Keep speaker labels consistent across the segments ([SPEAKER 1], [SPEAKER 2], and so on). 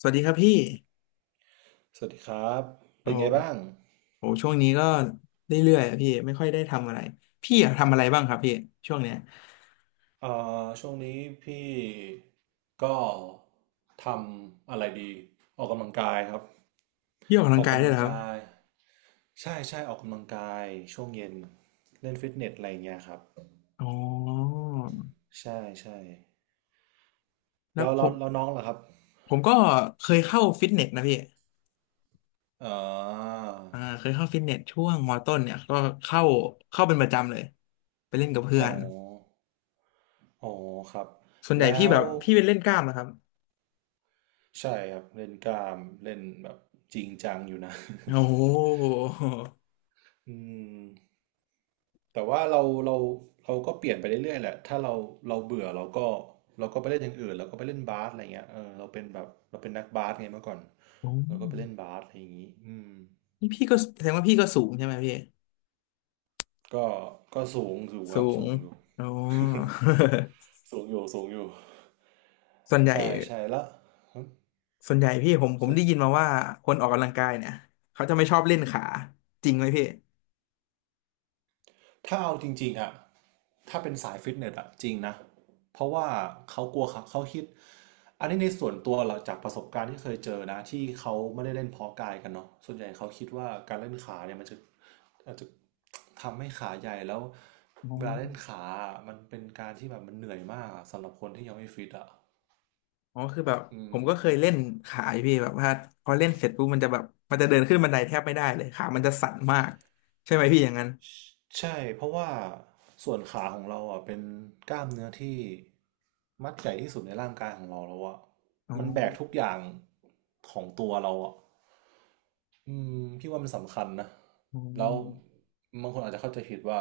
[SPEAKER 1] สวัสดีครับพี่
[SPEAKER 2] สวัสดีครับ
[SPEAKER 1] โอ
[SPEAKER 2] เป็นไงบ้าง
[SPEAKER 1] ้โหช่วงนี้ก็เรื่อยๆอะพี่ไม่ค่อยได้ทำอะไรพี่อะทำอะไรบ้างครับพี่ช่วงเนี้ย
[SPEAKER 2] อ่ช่วงนี้พี่ก็ทำอะไรดีออกกำลังกายครับ
[SPEAKER 1] พี่ออกกำ
[SPEAKER 2] อ
[SPEAKER 1] ลัง
[SPEAKER 2] อก
[SPEAKER 1] กาย
[SPEAKER 2] กำ
[SPEAKER 1] ด้วย
[SPEAKER 2] ลั
[SPEAKER 1] เห
[SPEAKER 2] ง
[SPEAKER 1] รอครับ
[SPEAKER 2] กายใช่ใช่ออกกำลังกายช่วงเย็นเล่นฟิตเนสอะไรอย่างเงี้ยครับ
[SPEAKER 1] อ๋อ
[SPEAKER 2] ใช่ใช่
[SPEAKER 1] แล้ว
[SPEAKER 2] แล้ว
[SPEAKER 1] ผ
[SPEAKER 2] แล้ว
[SPEAKER 1] ม
[SPEAKER 2] แล้วน้องล่ะครับ
[SPEAKER 1] ผมก็เคยเข้าฟิตเนสนะพี่
[SPEAKER 2] อ่า
[SPEAKER 1] อ่าเคยเข้าฟิตเนสช่วงมต้นเนี่ยก็เข้าเข้าเป็นประจำเลยไปเล่นกับเพื่อ
[SPEAKER 2] อ๋อ
[SPEAKER 1] น
[SPEAKER 2] อ๋อครับ
[SPEAKER 1] ส่วนใหญ่
[SPEAKER 2] แล้
[SPEAKER 1] พี่แบ
[SPEAKER 2] ว
[SPEAKER 1] บพี่เป็นเล่นกล้ามนะครับ
[SPEAKER 2] ใช่ครับเล่นกล้ามเล่นแบบจริงจังอยู่นะ
[SPEAKER 1] โอ้โห
[SPEAKER 2] อืม แต่ว่าเราเราก็เปลี่ยนไปเรื่อยๆแหละถ้าเราเราเบื่อเราก็เราก็ไปเล่นอย่างอื่นเราก็ไปเล่นบาสอะไรเงี้ยเออเราเป็นแบบเราเป็นนักบาสไงเมื่อก่อน
[SPEAKER 1] โอ้
[SPEAKER 2] เราก็ไปเล่นบาสอะไรอย่างงี้อืม
[SPEAKER 1] นี่พี่ก็แสดงว่าพี่ก็สูงใช่ไหมพี่
[SPEAKER 2] ก็ก็สูงอยู่ค
[SPEAKER 1] สู
[SPEAKER 2] รับ
[SPEAKER 1] ง
[SPEAKER 2] สูงอยู่
[SPEAKER 1] อ๋อ
[SPEAKER 2] สูงอยู่สูงอยู่
[SPEAKER 1] ส่วนใหญ่
[SPEAKER 2] ใช่ใช่แล้ว
[SPEAKER 1] ส่วนใหญ่พี่ผม
[SPEAKER 2] ส่วน
[SPEAKER 1] ได้ยินมาว่าคนออกกำลังกายเนี่ยเขาจะไม่ชอบเล่นขาจริงไหมพี่
[SPEAKER 2] ถ้าเอาจริงๆอะถ้าเป็นสายฟิตเนสอะจริงนะเพราะว่าเขากลัวเขาคิดอันนี้ในส่วนตัวเราจากประสบการณ์ที่เคยเจอนะที่เขาไม่ได้เล่นเพาะกายกันเนาะส่วนใหญ่เขาคิดว่าการเล่นขาเนี่ยมันจะอาจจะทำให้ขาใหญ่แล้ว
[SPEAKER 1] อ๋อ
[SPEAKER 2] เวลาเล่นขาอะมันเป็นการที่แบบมันเหนื่อยมากอะสำหรับคนที่ยังไม่ฟิตอะ
[SPEAKER 1] อ๋อคือแบบ
[SPEAKER 2] อื
[SPEAKER 1] ผ
[SPEAKER 2] ม
[SPEAKER 1] มก็เคยเล่นขาอยู่พี่แบบว่าพอเล่นเสร็จปุ๊บมันจะแบบมันจะเดินขึ้นบันไดแทบไม่ได้เลยขามันจะสั่นมากใช่ไหมพี่อย่างนั้น
[SPEAKER 2] ใช่เพราะว่าส่วนขาของเราอ่ะเป็นกล้ามเนื้อที่มัดใหญ่ที่สุดในร่างกายของเราแล้วอ่ะ
[SPEAKER 1] อ๋อ
[SPEAKER 2] มันแบกทุกอย่างของตัวเราอ่ะอืมพี่ว่ามันสำคัญนะ
[SPEAKER 1] อ๋
[SPEAKER 2] แล้ว
[SPEAKER 1] อ
[SPEAKER 2] บางคนอาจจะเข้าใจผิดว่า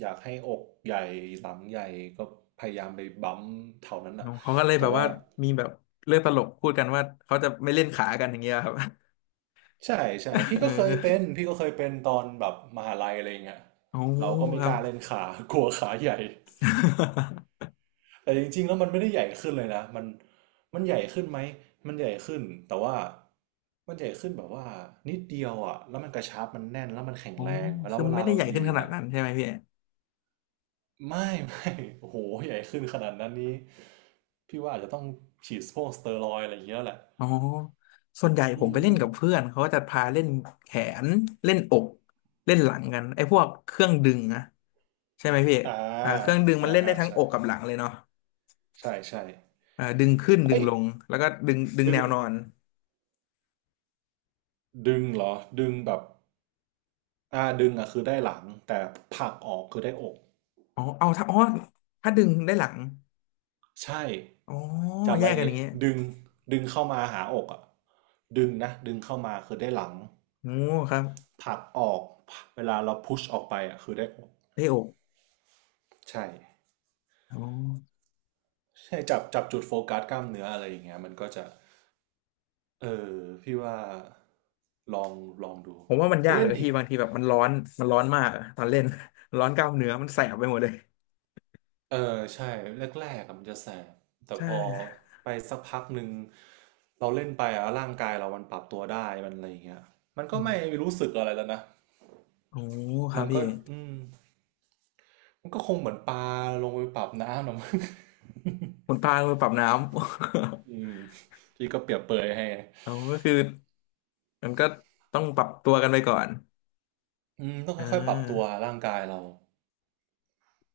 [SPEAKER 2] อยากให้อกใหญ่หลังใหญ่ก็พยายามไปบั๊มเท่านั้น
[SPEAKER 1] อ๋
[SPEAKER 2] อะ
[SPEAKER 1] อเขาก็เลยแบ
[SPEAKER 2] แต่
[SPEAKER 1] บ
[SPEAKER 2] ว่า
[SPEAKER 1] ว่ามีแบบเรื่องตลกพูดกันว่าเขาจะไม่เล่นขากันอย่างเงี้ยครับ
[SPEAKER 2] ใช่ใช่ พี่
[SPEAKER 1] เออ
[SPEAKER 2] ก็เคยเป็น พี่ก็เคยเป็นตอนแบบมหาลัยอะไรเงี้ย
[SPEAKER 1] อ๋อ
[SPEAKER 2] เราก็ไม่
[SPEAKER 1] ครั
[SPEAKER 2] ก
[SPEAKER 1] บ
[SPEAKER 2] ล้าเล่นขา กลัวขาใหญ่ แต่จริงๆแล้วมันไม่ได้ใหญ่ขึ้นเลยนะมันมันใหญ่ขึ้นไหมมันใหญ่ขึ้นแต่ว่ามันใหญ่ขึ้นแบบว่านิดเดียวอ่ะแล้วมันกระชับมันแน่นแล้วมันแข็ง
[SPEAKER 1] อ๋อ
[SPEAKER 2] แรงแล้
[SPEAKER 1] คื
[SPEAKER 2] ว
[SPEAKER 1] อ
[SPEAKER 2] เวลา
[SPEAKER 1] ไม่ได้
[SPEAKER 2] เรา
[SPEAKER 1] ใหญ่ขึ้น
[SPEAKER 2] ยื
[SPEAKER 1] ข
[SPEAKER 2] น
[SPEAKER 1] นาด
[SPEAKER 2] อ่ะ
[SPEAKER 1] นั้นใช่ไหมพี่
[SPEAKER 2] ไม่ไม่โอ้โหใหญ่ขึ้นขนาดนั้นนี้พี่ว่าอาจจะต้องฉีดพวกสเตียรอยด์อะไรอย่างเงี้ยแหละ
[SPEAKER 1] อ๋อส่วนใหญ่
[SPEAKER 2] อื
[SPEAKER 1] ผมไป
[SPEAKER 2] ม
[SPEAKER 1] เล่นกับเพื่อนเขาก็จะพาเล่นแขนเล่นอกเล่นหลังกันไอ้พวกเครื่องดึงนะใช่ไหมพี่
[SPEAKER 2] อ่า
[SPEAKER 1] อ่าเครื่องดึงมั
[SPEAKER 2] อ่า
[SPEAKER 1] นเล่นได้
[SPEAKER 2] อ่า
[SPEAKER 1] ทั้ง
[SPEAKER 2] ใช่
[SPEAKER 1] อกกับหลังเลยเนาะ
[SPEAKER 2] ใช่ใช่
[SPEAKER 1] อ่าดึงขึ้นดึ
[SPEAKER 2] เอ้
[SPEAKER 1] ง
[SPEAKER 2] ย
[SPEAKER 1] ลงแล้วก็ดึง
[SPEAKER 2] ดึ
[SPEAKER 1] แนว
[SPEAKER 2] ง
[SPEAKER 1] นอน
[SPEAKER 2] ดึงเหรอดึงแบบอ่าดึงอ่ะคือได้หลังแต่ผลักออกคือได้อก
[SPEAKER 1] อ๋อเอาถ้าอ๋อถ้าดึงได้หลัง
[SPEAKER 2] ใช่
[SPEAKER 1] อ๋อ
[SPEAKER 2] จำ
[SPEAKER 1] แย
[SPEAKER 2] ไว้อ
[SPEAKER 1] ก
[SPEAKER 2] ย่าง
[SPEAKER 1] กันอ
[SPEAKER 2] งี้
[SPEAKER 1] ย่างเงี้ย
[SPEAKER 2] ดึงดึงเข้ามาหาอกอ่ะดึงนะดึงเข้ามาคือได้หลัง
[SPEAKER 1] โอ้ครับ
[SPEAKER 2] ผลักออกเวลาเราพุชออกไปอ่ะคือได้อก
[SPEAKER 1] ได้อก
[SPEAKER 2] ใช่
[SPEAKER 1] อ๋อ
[SPEAKER 2] ใช่จับจับจุดโฟกัสกล้ามเนื้ออะไรอย่างเงี้ยมันก็จะเออพี่ว่าลองลองดู
[SPEAKER 1] ผมว่ามัน
[SPEAKER 2] ไป
[SPEAKER 1] ยาก
[SPEAKER 2] เล่
[SPEAKER 1] เล
[SPEAKER 2] น
[SPEAKER 1] ย
[SPEAKER 2] ดิ
[SPEAKER 1] ที่บางทีแบบมันร้อนมากอะตอนเล่น ร้อนกล้ามเนื้อมันแสบไปหมดเลย
[SPEAKER 2] เออใช่แรกๆอะมันจะแสบแต่
[SPEAKER 1] ใช่
[SPEAKER 2] พอไปสักพักหนึ่งเราเล่นไปอะร่างกายเรามันปรับตัวได้มันอะไรอย่างเงี้ยมันก็
[SPEAKER 1] อื
[SPEAKER 2] ไม่
[SPEAKER 1] ม
[SPEAKER 2] รู้สึกอะไรแล้วนะ
[SPEAKER 1] โอ้ครั
[SPEAKER 2] มั
[SPEAKER 1] บ
[SPEAKER 2] นก็
[SPEAKER 1] พี่
[SPEAKER 2] อืม มันก็คงเหมือนปลาลงไปปรับน้ำนะมั้ง
[SPEAKER 1] คุณปลามือปรับน้ำ
[SPEAKER 2] อืมที่ก็เปรียบเปรยให้
[SPEAKER 1] เอาก็คือมันก็ต้องปรับตัวกันไปก่อน
[SPEAKER 2] อืมต้อง
[SPEAKER 1] อ่
[SPEAKER 2] ค่อยๆปรับตัว
[SPEAKER 1] า
[SPEAKER 2] ร่างกายเรา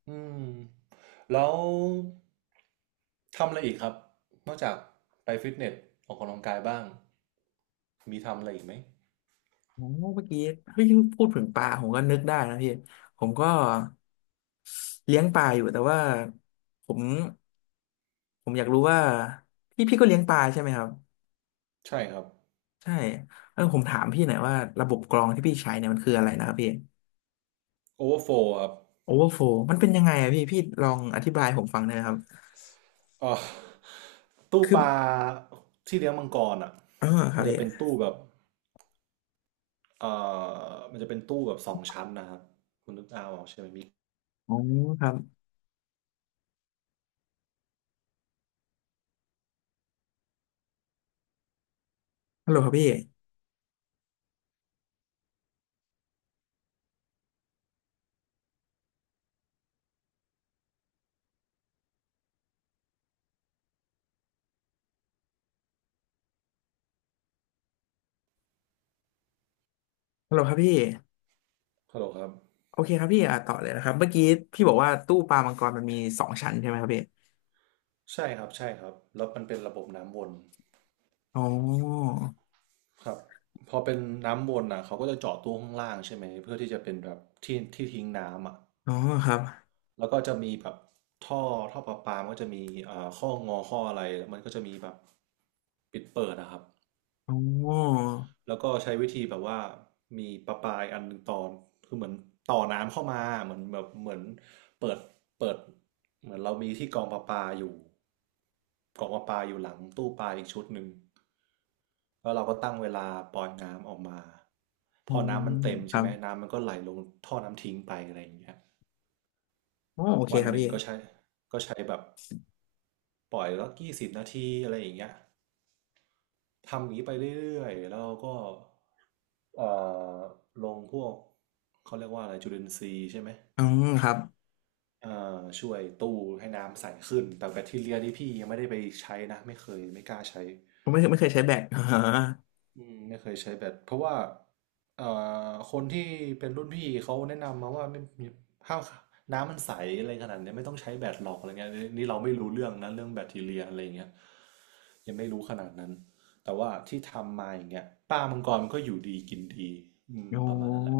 [SPEAKER 2] อืมแล้วทำอะไรอีกครับ นอกจากไปฟิตเนสออกกำลังกายบ้าง มีทำอะไรอีกไหม
[SPEAKER 1] โอ้เมื่อกี้พูดถึงปลาผมก็นึกได้นะพี่ผมก็เลี้ยงปลาอยู่แต่ว่าผมผมอยากรู้ว่าพี่ก็เลี้ยงปลาใช่ไหมครับ
[SPEAKER 2] ใช่ครับ
[SPEAKER 1] ใช่เออผมถามพี่หน่อยว่าระบบกรองที่พี่ใช้เนี่ยมันคืออะไรนะครับพี่
[SPEAKER 2] โอเวอร์โฟลครับ
[SPEAKER 1] โอเวอร์โฟมันเป็นยังไงอะพี่พี่ลองอธิบายให้ผมฟังหน่อยนะครับ
[SPEAKER 2] ออตู้
[SPEAKER 1] คือ
[SPEAKER 2] ปลาที่เลี้ยงมังกรอ่ะ
[SPEAKER 1] อ๋อครั
[SPEAKER 2] มั
[SPEAKER 1] บ
[SPEAKER 2] นจะ
[SPEAKER 1] พี่
[SPEAKER 2] เป็นตู้แบบเอ่มันจะเป็นตู้แบบสองชั้นนะครับคุณนึกเอาออกใช่ไหมมิก
[SPEAKER 1] อ๋อครับฮัลโหลครับพี่ฮัลโหลครับพี่
[SPEAKER 2] ฮัลโหลครับ
[SPEAKER 1] โอเคครับพี่อ่ะต่อเลยนะครับเมื่อกี้พี่บอกว่าตู้ปลามังกรมันมีสองชั้นใช่ไหมครับพี่
[SPEAKER 2] ใช่ครับใช่ครับแล้วมันเป็นระบบน้ำวน
[SPEAKER 1] อ๋อ
[SPEAKER 2] ครับพอเป็นน้ำวนอ่ะเขาก็จะเจาะตู้ข้างล่างใช่ไหมเพื่อที่จะเป็นแบบที่ที่ทิ้งน้ำอ่ะ
[SPEAKER 1] อ๋อครับ
[SPEAKER 2] แล้วก็จะมีแบบท่อท่อประปามันก็จะมีอ่าข้องอข้ออะไรแล้วมันก็จะมีแบบปิดเปิดนะครับ
[SPEAKER 1] อ๋อ
[SPEAKER 2] แล้วก็ใช้วิธีแบบว่ามีประปายอันหนึ่งตอนคือเหมือนต่อน้ำเข้ามาเหมือนแบบเหมือนเปิดเปิดเหมือนเรามีที่กองประปาอยู่กองประปาอยู่หลังตู้ปลาอีกชุดหนึ่งแล้วเราก็ตั้งเวลาปล่อยน้ำออกมา
[SPEAKER 1] อ๋
[SPEAKER 2] พ
[SPEAKER 1] อ
[SPEAKER 2] อน้ำมันเต็ม
[SPEAKER 1] ค
[SPEAKER 2] ใช่
[SPEAKER 1] รั
[SPEAKER 2] ไห
[SPEAKER 1] บ
[SPEAKER 2] มน้ำมันก็ไหลลงท่อน้ำทิ้งไปอะไรอย่างเงี้ย
[SPEAKER 1] อ๋อโอเค
[SPEAKER 2] วัน
[SPEAKER 1] ครับ
[SPEAKER 2] หนึ่ง
[SPEAKER 1] พี่
[SPEAKER 2] ก็ใช้แบบปล่อยแล้วกี่สิบนาทีอะไรอย่างเงี้ยทำอย่างนี้ไปเรื่อยๆแล้วเราก็ เอ่อลงพวกเขาเรียกว่าอะไรจุลินทรีย์ใช่ไหม
[SPEAKER 1] อ๋อครับ
[SPEAKER 2] ช่วยตู้ให้น้ำใสขึ้นแต่แบคทีเรียนี่พี่ยังไม่ได้ไปใช้นะไม่เคยไม่กล้าใช้
[SPEAKER 1] ผมไม่เคยใช้แบต อ๋อ
[SPEAKER 2] อืมไม่เคยใช้แบคเพราะว่าเอ่คนที่เป็นรุ่นพี่เขาแนะนำมาว่าไม่มีถ้าน้ำมันใสอะไรขนาดเนี้ยไม่ต้องใช้แบคหรอกอะไรเงี้ยนี่เราไม่รู้เรื่องนะเรื่องแบคทีเรียอะไรเงี้ยยังไม่รู้ขนาดนั้นแต่ว่าที่ทำมาอย่างเงี้ยป้ามังกรก็อยู่ดีกินดีอืม
[SPEAKER 1] โอ้
[SPEAKER 2] ประมาณนั้นแหละ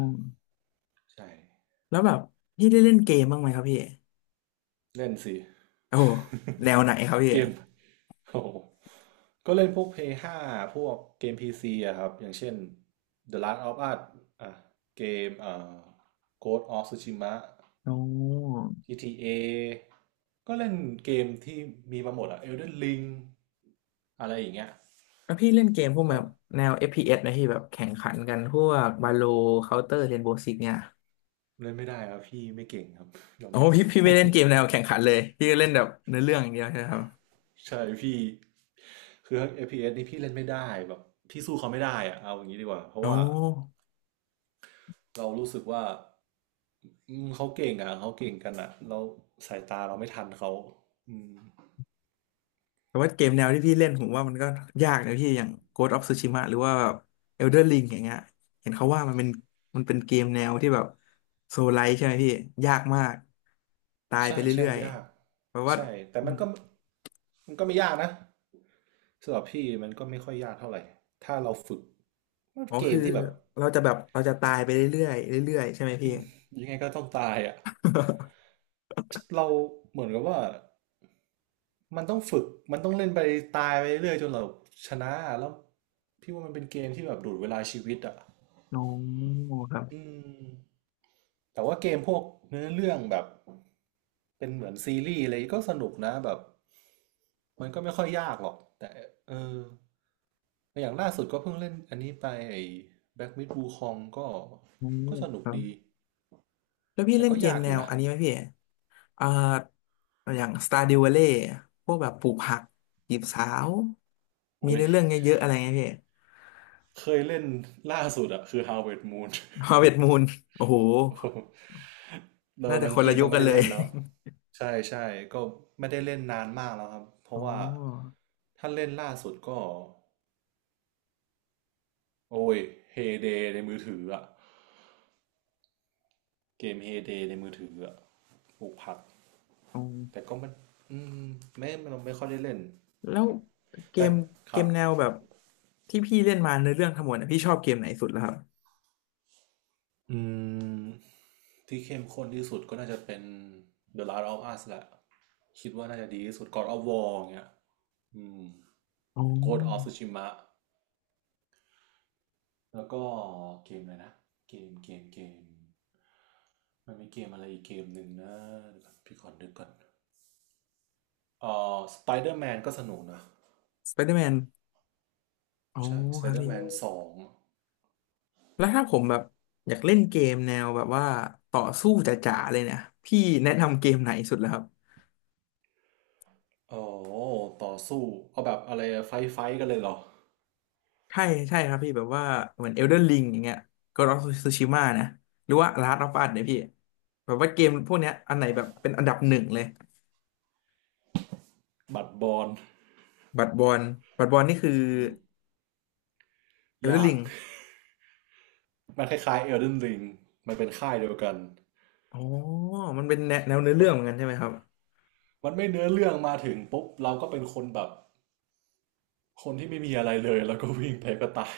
[SPEAKER 2] ใช่
[SPEAKER 1] แล้วแบบพี่ได้เล่นเกมบ้างไหมครับพี่
[SPEAKER 2] เล่นสิ
[SPEAKER 1] โอ้แนวไหนครับ พี่
[SPEAKER 2] เกมโอ้โหก็เล่นพวก p l ห้5พวกเกม PC อะครับอย่างเช่น The Last of Us อ่ะเกมGhost of Tsushima
[SPEAKER 1] โอ้
[SPEAKER 2] GTA ก็เล่นเกมที่มีมาหมดอะ Elden Ring อะไรอย่างเงี้ย
[SPEAKER 1] แล้วพี่เล่นเกมพวกแบ
[SPEAKER 2] ก็
[SPEAKER 1] บแนว FPS นะพีเอสไหมพี่แบบแข่งขันกันพวกบาโลเคาน์เตอร์เรนโบว์ซิกเนี่ย
[SPEAKER 2] เล่นไม่ได้ครับพี่ไม่เก่งครับ ยอม
[SPEAKER 1] โอ้
[SPEAKER 2] รับเล
[SPEAKER 1] พี่
[SPEAKER 2] ย
[SPEAKER 1] พี่ไม่เล่นเกมแนวแข่งขันเลยพี่ก็เล่นแบบเนื้อเรื่องอย่างเดียวใช่ไหมครับ
[SPEAKER 2] ใช่พี่คือเ p s นี่พี่เล่นไม่ได้แบบพี่สู้เขาไม่ได้อะเอาอย่างนี้ดีกว่าเพ
[SPEAKER 1] โอ
[SPEAKER 2] ราะว่า
[SPEAKER 1] ้
[SPEAKER 2] เรารู้สึกว่าอืมเขาเก่งอ่ะเขาเก่งกันอ่ะเราสายตาเราไม่ทันเขาอืม
[SPEAKER 1] แต่ว่าเกมแนวที่พี่เล่นผมว่ามันก็ยากนะพี่อย่าง Ghost of Tsushima หรือว่าแบบ Elden Ring อย่างเงี้ยเห็นเขาว่ามันเป็นเกมแนวที่แบบโซลไลท์ใช่ไหมพี่ยากมากตายไป
[SPEAKER 2] ใช่ใช่
[SPEAKER 1] เรื่อย
[SPEAKER 2] ยาก
[SPEAKER 1] ๆแปลว่า
[SPEAKER 2] ใช่แต่
[SPEAKER 1] อ
[SPEAKER 2] มั
[SPEAKER 1] ม
[SPEAKER 2] นก็มันก็ไม่ยากนะสำหรับพี่มันก็ไม่ค่อยยากเท่าไหร่ถ้าเราฝึกมัน
[SPEAKER 1] อ๋อ
[SPEAKER 2] เก
[SPEAKER 1] คือ
[SPEAKER 2] มที่แบบ
[SPEAKER 1] เราจะแบบเราจะตายไปเรื่อยๆเรื่อยๆใช่ไหม
[SPEAKER 2] อื
[SPEAKER 1] พี่
[SPEAKER 2] มยังไงก็ต้องตายอ่ะเราเหมือนกับว่ามันต้องฝึกมันต้องเล่นไปตายไปเรื่อยจนเราชนะแล้วพี่ว่ามันเป็นเกมที่แบบดูดเวลาชีวิตอ่ะ
[SPEAKER 1] โอ้ครับ
[SPEAKER 2] อืม แต่ว่าเกมพวกเนื้อเรื่องแบบเป็นเหมือนซีรีส์อะไรก็สนุกนะแบบมันก็ไม่ค่อยยากหรอกแต่เอออย่างล่าสุดก็เพิ่งเล่นอันนี้ไปไอ้แบ็กมิดบูคองก็
[SPEAKER 1] โอ้
[SPEAKER 2] ก็สนุ
[SPEAKER 1] ค
[SPEAKER 2] ก
[SPEAKER 1] รับ
[SPEAKER 2] ดี
[SPEAKER 1] แล้วพี่
[SPEAKER 2] แต่
[SPEAKER 1] เล่น
[SPEAKER 2] ก็
[SPEAKER 1] เกม
[SPEAKER 2] ยากอ
[SPEAKER 1] แน
[SPEAKER 2] ยู่
[SPEAKER 1] ว
[SPEAKER 2] นะ
[SPEAKER 1] อันนี้ไหมพี่อ่าอย่าง Stardew Valley พวกแบบปลูกผักจีบสาวมี
[SPEAKER 2] โอ้ย
[SPEAKER 1] เนื้อเรื่องเยอะๆอะไรเงี้ยพี่
[SPEAKER 2] เคยเล่นล่าสุดอะคือ Harvest Moon
[SPEAKER 1] ฮาร์เวสต์มูนโอ้โห
[SPEAKER 2] โอ้โหวต
[SPEAKER 1] น่า
[SPEAKER 2] อน
[SPEAKER 1] จะ
[SPEAKER 2] นั้
[SPEAKER 1] ค
[SPEAKER 2] น
[SPEAKER 1] นละ
[SPEAKER 2] พี่
[SPEAKER 1] ยุ
[SPEAKER 2] ก็
[SPEAKER 1] ค
[SPEAKER 2] ไม่
[SPEAKER 1] กัน
[SPEAKER 2] ได้
[SPEAKER 1] เลย
[SPEAKER 2] เล่นแล้วใช่ใช่ก็ไม่ได้เล่นนานมากแล้วครับเพ
[SPEAKER 1] อ๋
[SPEAKER 2] ราะ
[SPEAKER 1] อ
[SPEAKER 2] ว่าถ้าเล่นล่าสุดก็ โอ้ยเฮเดในมือถืออะเกมเฮเดในมือถืออะปลูกผัก
[SPEAKER 1] อ๋อ
[SPEAKER 2] แต่ก็มันอืมไม่เราไม่ค่อยได้เล่น
[SPEAKER 1] แล้ว
[SPEAKER 2] แต่
[SPEAKER 1] เก
[SPEAKER 2] แต่
[SPEAKER 1] ม
[SPEAKER 2] ค
[SPEAKER 1] เก
[SPEAKER 2] รับ
[SPEAKER 1] มแนวแบบที่พี่เล่นมาในเรื่องทั้งหมดเนี่ยพี่ชอบเกมไหนสุดแล้วครับ
[SPEAKER 2] อืมที่เข้มข้นที่สุดก็น่าจะเป็น The Last of Us แหละคิดว่าน่าจะดีที่สุด God of War เงี้ยอืม
[SPEAKER 1] อ๋
[SPEAKER 2] Ghost of
[SPEAKER 1] อ
[SPEAKER 2] Tsushima แล้วก็เกมอะไรนะเกมมันมีเกมอะไรอีกเกมหนึ่งนะเดี๋ยวก่อนพี่ขอนึกก่อนเอ่Spider-Man ก็สนุกนะ
[SPEAKER 1] สไปเดอร์แมนอ๋อ
[SPEAKER 2] ใช่
[SPEAKER 1] ครับพี่
[SPEAKER 2] Spider-Man 2
[SPEAKER 1] แล้วถ้าผมแบบอยากเล่นเกมแนวแบบว่าต่อสู้จ๋าๆเลยเนี่ยพี่แนะนำเกมไหนสุดแล้วครับ
[SPEAKER 2] อ๋อต่อสู้เอาแบบอะไรไฟกันเลยเหรอ
[SPEAKER 1] ใช่ใช่ครับพี่แบบว่าเหมือน Elden Ring อย่างเงี้ย Ghost of Tsushima นะหรือว่า Last of Us เนี่ยพี่แบบว่าเกมพวกเนี้ยอันไหนแบบเป็นอันดับหนึ่งเลย
[SPEAKER 2] บัดบอล
[SPEAKER 1] บัตรบอลบัตรบอลนี่คือ
[SPEAKER 2] อืม
[SPEAKER 1] เอลเดอ
[SPEAKER 2] ยา
[SPEAKER 1] ร์ลิ
[SPEAKER 2] ก
[SPEAKER 1] ง
[SPEAKER 2] มันคล้ายๆ Elden Ring มันเป็นค่ายเดียวกัน
[SPEAKER 1] อ๋อมันเป็นแนวเนื้อเรื่องเหมือน
[SPEAKER 2] บ
[SPEAKER 1] กันใช่ไหมครับ
[SPEAKER 2] มันไม่เนื้อเรื่องมาถึงปุ๊บเราก็เป็นคนแบบคนที่ไม่มีอะไรเลยแล้วก็วิ่งไปก็ตาย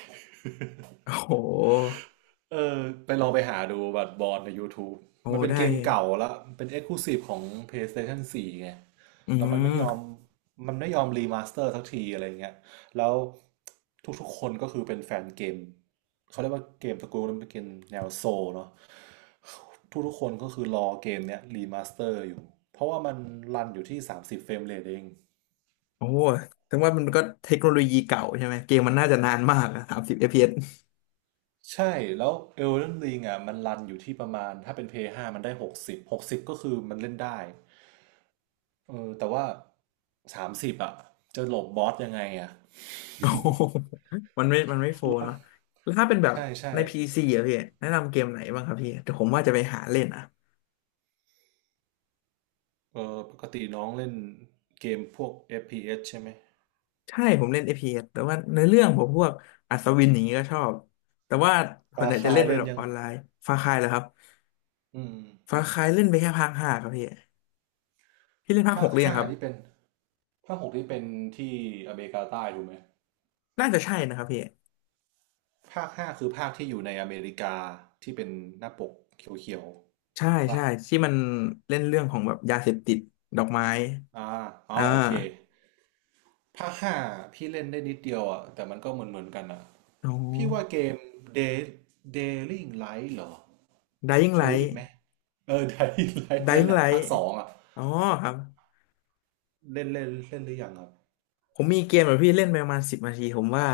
[SPEAKER 1] โอ้โห
[SPEAKER 2] เออไปลองไปหาดูบัตรบอลใน YouTube
[SPEAKER 1] โอ้
[SPEAKER 2] มันเป็น
[SPEAKER 1] ได้
[SPEAKER 2] เกมเก่าแล้วเป็น Exclusive ของ PlayStation 4ไง
[SPEAKER 1] อื
[SPEAKER 2] แล้วมันไม่ยอม
[SPEAKER 1] ม
[SPEAKER 2] มันไม่ยอมรีมาสเตอร์สักทีอะไรเงี้ยแล้วทุกๆคนก็คือเป็นแฟนเกมเขาเรียกว่าเกมสกูลนั้นเป็นเกมแนวโซลเนาะทุกๆคนก็คือรอเกมเนี้ยรีมาสเตอร์อยู่เพราะว่ามันรันอยู่ที่30เฟรมเรทเอง
[SPEAKER 1] โอ้ถึงว่ามันก็เทคโนโลยีเก่าใช่ไหมเกมมันน่าจะนานมากอะ30 FPS
[SPEAKER 2] ใช่แล้ว Elden Ring อ่ะมันรันอยู่ที่ประมาณถ้าเป็นพีเอสห้ามันได้หกสิบก็คือมันเล่นได้ เออแต่ว่า30อ่ะจะหลบบอสยังไงอ่ะ
[SPEAKER 1] โอ้โห มันไม่โฟ
[SPEAKER 2] หล
[SPEAKER 1] ร์
[SPEAKER 2] บ
[SPEAKER 1] เนาะแล้วถ้าเป็นแบบ
[SPEAKER 2] ใช่ใช่
[SPEAKER 1] ใน PC อะพี่แนะนำเกมไหนบ้างครับพี่แต่ผมว่าจะไปหาเล่นอะ
[SPEAKER 2] เออปกติน้องเล่นเกมพวก FPS ใช่ไหม
[SPEAKER 1] ใช่ผมเล่น FPS แต่ว่าในอเรื่องผมพวกอัศวินอย่างนี้ก็ชอบแต่ว่า
[SPEAKER 2] ป
[SPEAKER 1] ส่วน
[SPEAKER 2] ลา
[SPEAKER 1] ใหญ่จะ
[SPEAKER 2] คา
[SPEAKER 1] เล่
[SPEAKER 2] ย
[SPEAKER 1] นเป็น
[SPEAKER 2] เล่น
[SPEAKER 1] แบบ
[SPEAKER 2] ยัง
[SPEAKER 1] ออนไลน์ฟาคายเหรอครับ
[SPEAKER 2] อืม
[SPEAKER 1] ฟาคายเล่นไปแค่ภาค 5ครับพี่พี่เล่นภาค
[SPEAKER 2] ภา
[SPEAKER 1] ห
[SPEAKER 2] ค
[SPEAKER 1] กหรือยัง
[SPEAKER 2] ห้า
[SPEAKER 1] ครับ
[SPEAKER 2] ที่เป็นภาคหกที่เป็นที่อเมริกาใต้ถูกไหม
[SPEAKER 1] น่าจะใช่นะครับพี่
[SPEAKER 2] ภาคห้าคือภาคที่อยู่ในอเมริกาที่เป็นหน้าปกเขียว
[SPEAKER 1] ใช่
[SPEAKER 2] ๆปะ
[SPEAKER 1] ใช่ที่มันเล่นเรื่องของแบบยาเสพติดดอกไม้
[SPEAKER 2] อ่าอ๋อ
[SPEAKER 1] อ่
[SPEAKER 2] โอเค
[SPEAKER 1] า
[SPEAKER 2] ภาคห้าพี่เล่นได้นิดเดียวอ่ะแต่มันก็เหมือนเหมือนกันอ่ะ
[SPEAKER 1] อ๋อ
[SPEAKER 2] พี่ว่าเกม Day Dying Light เหรอ
[SPEAKER 1] Dying
[SPEAKER 2] เคยได้ยินไห
[SPEAKER 1] Light
[SPEAKER 2] มเออ Dying Light นั่น
[SPEAKER 1] Dying
[SPEAKER 2] แหละภาค
[SPEAKER 1] Light
[SPEAKER 2] 2อ่ะ
[SPEAKER 1] อ๋อครับ
[SPEAKER 2] เล่นเล่นเล่นหรือยังครับ
[SPEAKER 1] ผมมีเกมแบบพี่เล่นไปประมาณ10 นาทีผมว่า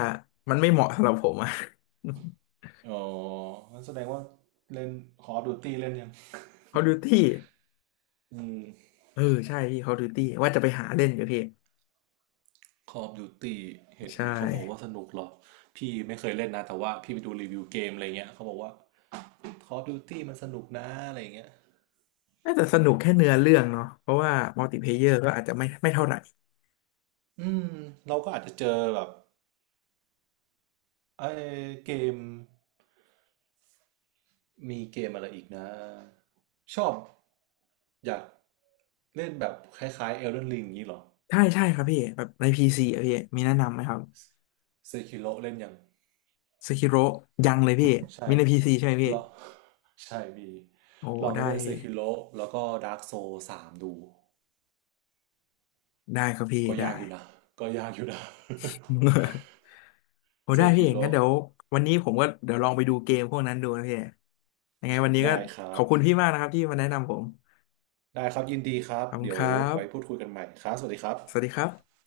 [SPEAKER 1] มันไม่เหมาะสำหรับผมอะ
[SPEAKER 2] อ๋องั้นแสดงว่าเล่น Call of Duty เล่นยัง
[SPEAKER 1] Call of Duty
[SPEAKER 2] อืม
[SPEAKER 1] เออใช่พี่ Call of Duty ว่าจะไปหาเล่นอยู่พี่
[SPEAKER 2] Call of Duty เห็น
[SPEAKER 1] ใช่
[SPEAKER 2] เขาบอกว่าสนุกเหรอพี่ไม่เคยเล่นนะแต่ว่าพี่ไปดูรีวิวเกมอะไรเงี้ยเขาบอกว่า Call of Duty มันสนุกนะอะไรเงี้ย
[SPEAKER 1] น่าจะสนุกแค่เนื้อเรื่องเนาะเพราะว่ามัลติเพลเยอร์ก็อาจจะไม่เท่าไหร่
[SPEAKER 2] อืมเราก็อาจจะเจอแบบ ไอ้เกมมีเกมอะไรอีกนะชอบอยากเล่นแบบคล้ายๆ Elden Ring อย่างนี้เหรอ
[SPEAKER 1] ใช่ใช่ครับพี่แบบในพีซีอะพี่มีแนะนำไหมครับ
[SPEAKER 2] Sekiro เล่นยัง
[SPEAKER 1] สคิโรยังเลยพี่
[SPEAKER 2] ใช่
[SPEAKER 1] มีในพีซีใช่ไหมพี่
[SPEAKER 2] ลอง ใช่มี
[SPEAKER 1] โอ้
[SPEAKER 2] ลองไป
[SPEAKER 1] ได้
[SPEAKER 2] เล่น
[SPEAKER 1] พี่
[SPEAKER 2] Sekiro แล้วก็ Dark Souls 3ดู
[SPEAKER 1] ได้ครับพี่
[SPEAKER 2] ก็
[SPEAKER 1] ได้
[SPEAKER 2] ยากอยู่นะ ก็ยากอยู่นะ
[SPEAKER 1] โอ้ ได้พี่เองงั้นเดี๋ย
[SPEAKER 2] Sekiro
[SPEAKER 1] ววันนี้ผมก็เดี๋ยวลองไปดูเกมพวกนั้นดูนะพี่ยังไงวันนี้ก็
[SPEAKER 2] ได้ครั
[SPEAKER 1] ขอ
[SPEAKER 2] บ
[SPEAKER 1] บคุณพี่มากนะครับที่มาแนะนำผม
[SPEAKER 2] ได้ครับยินดีครับ
[SPEAKER 1] ขอบคุณ
[SPEAKER 2] เดี๋ย
[SPEAKER 1] ค
[SPEAKER 2] ว
[SPEAKER 1] รั
[SPEAKER 2] ไว้พูด
[SPEAKER 1] บ
[SPEAKER 2] คุยกันใหม่ครับสวัสดีครับ
[SPEAKER 1] สวัสดีครับ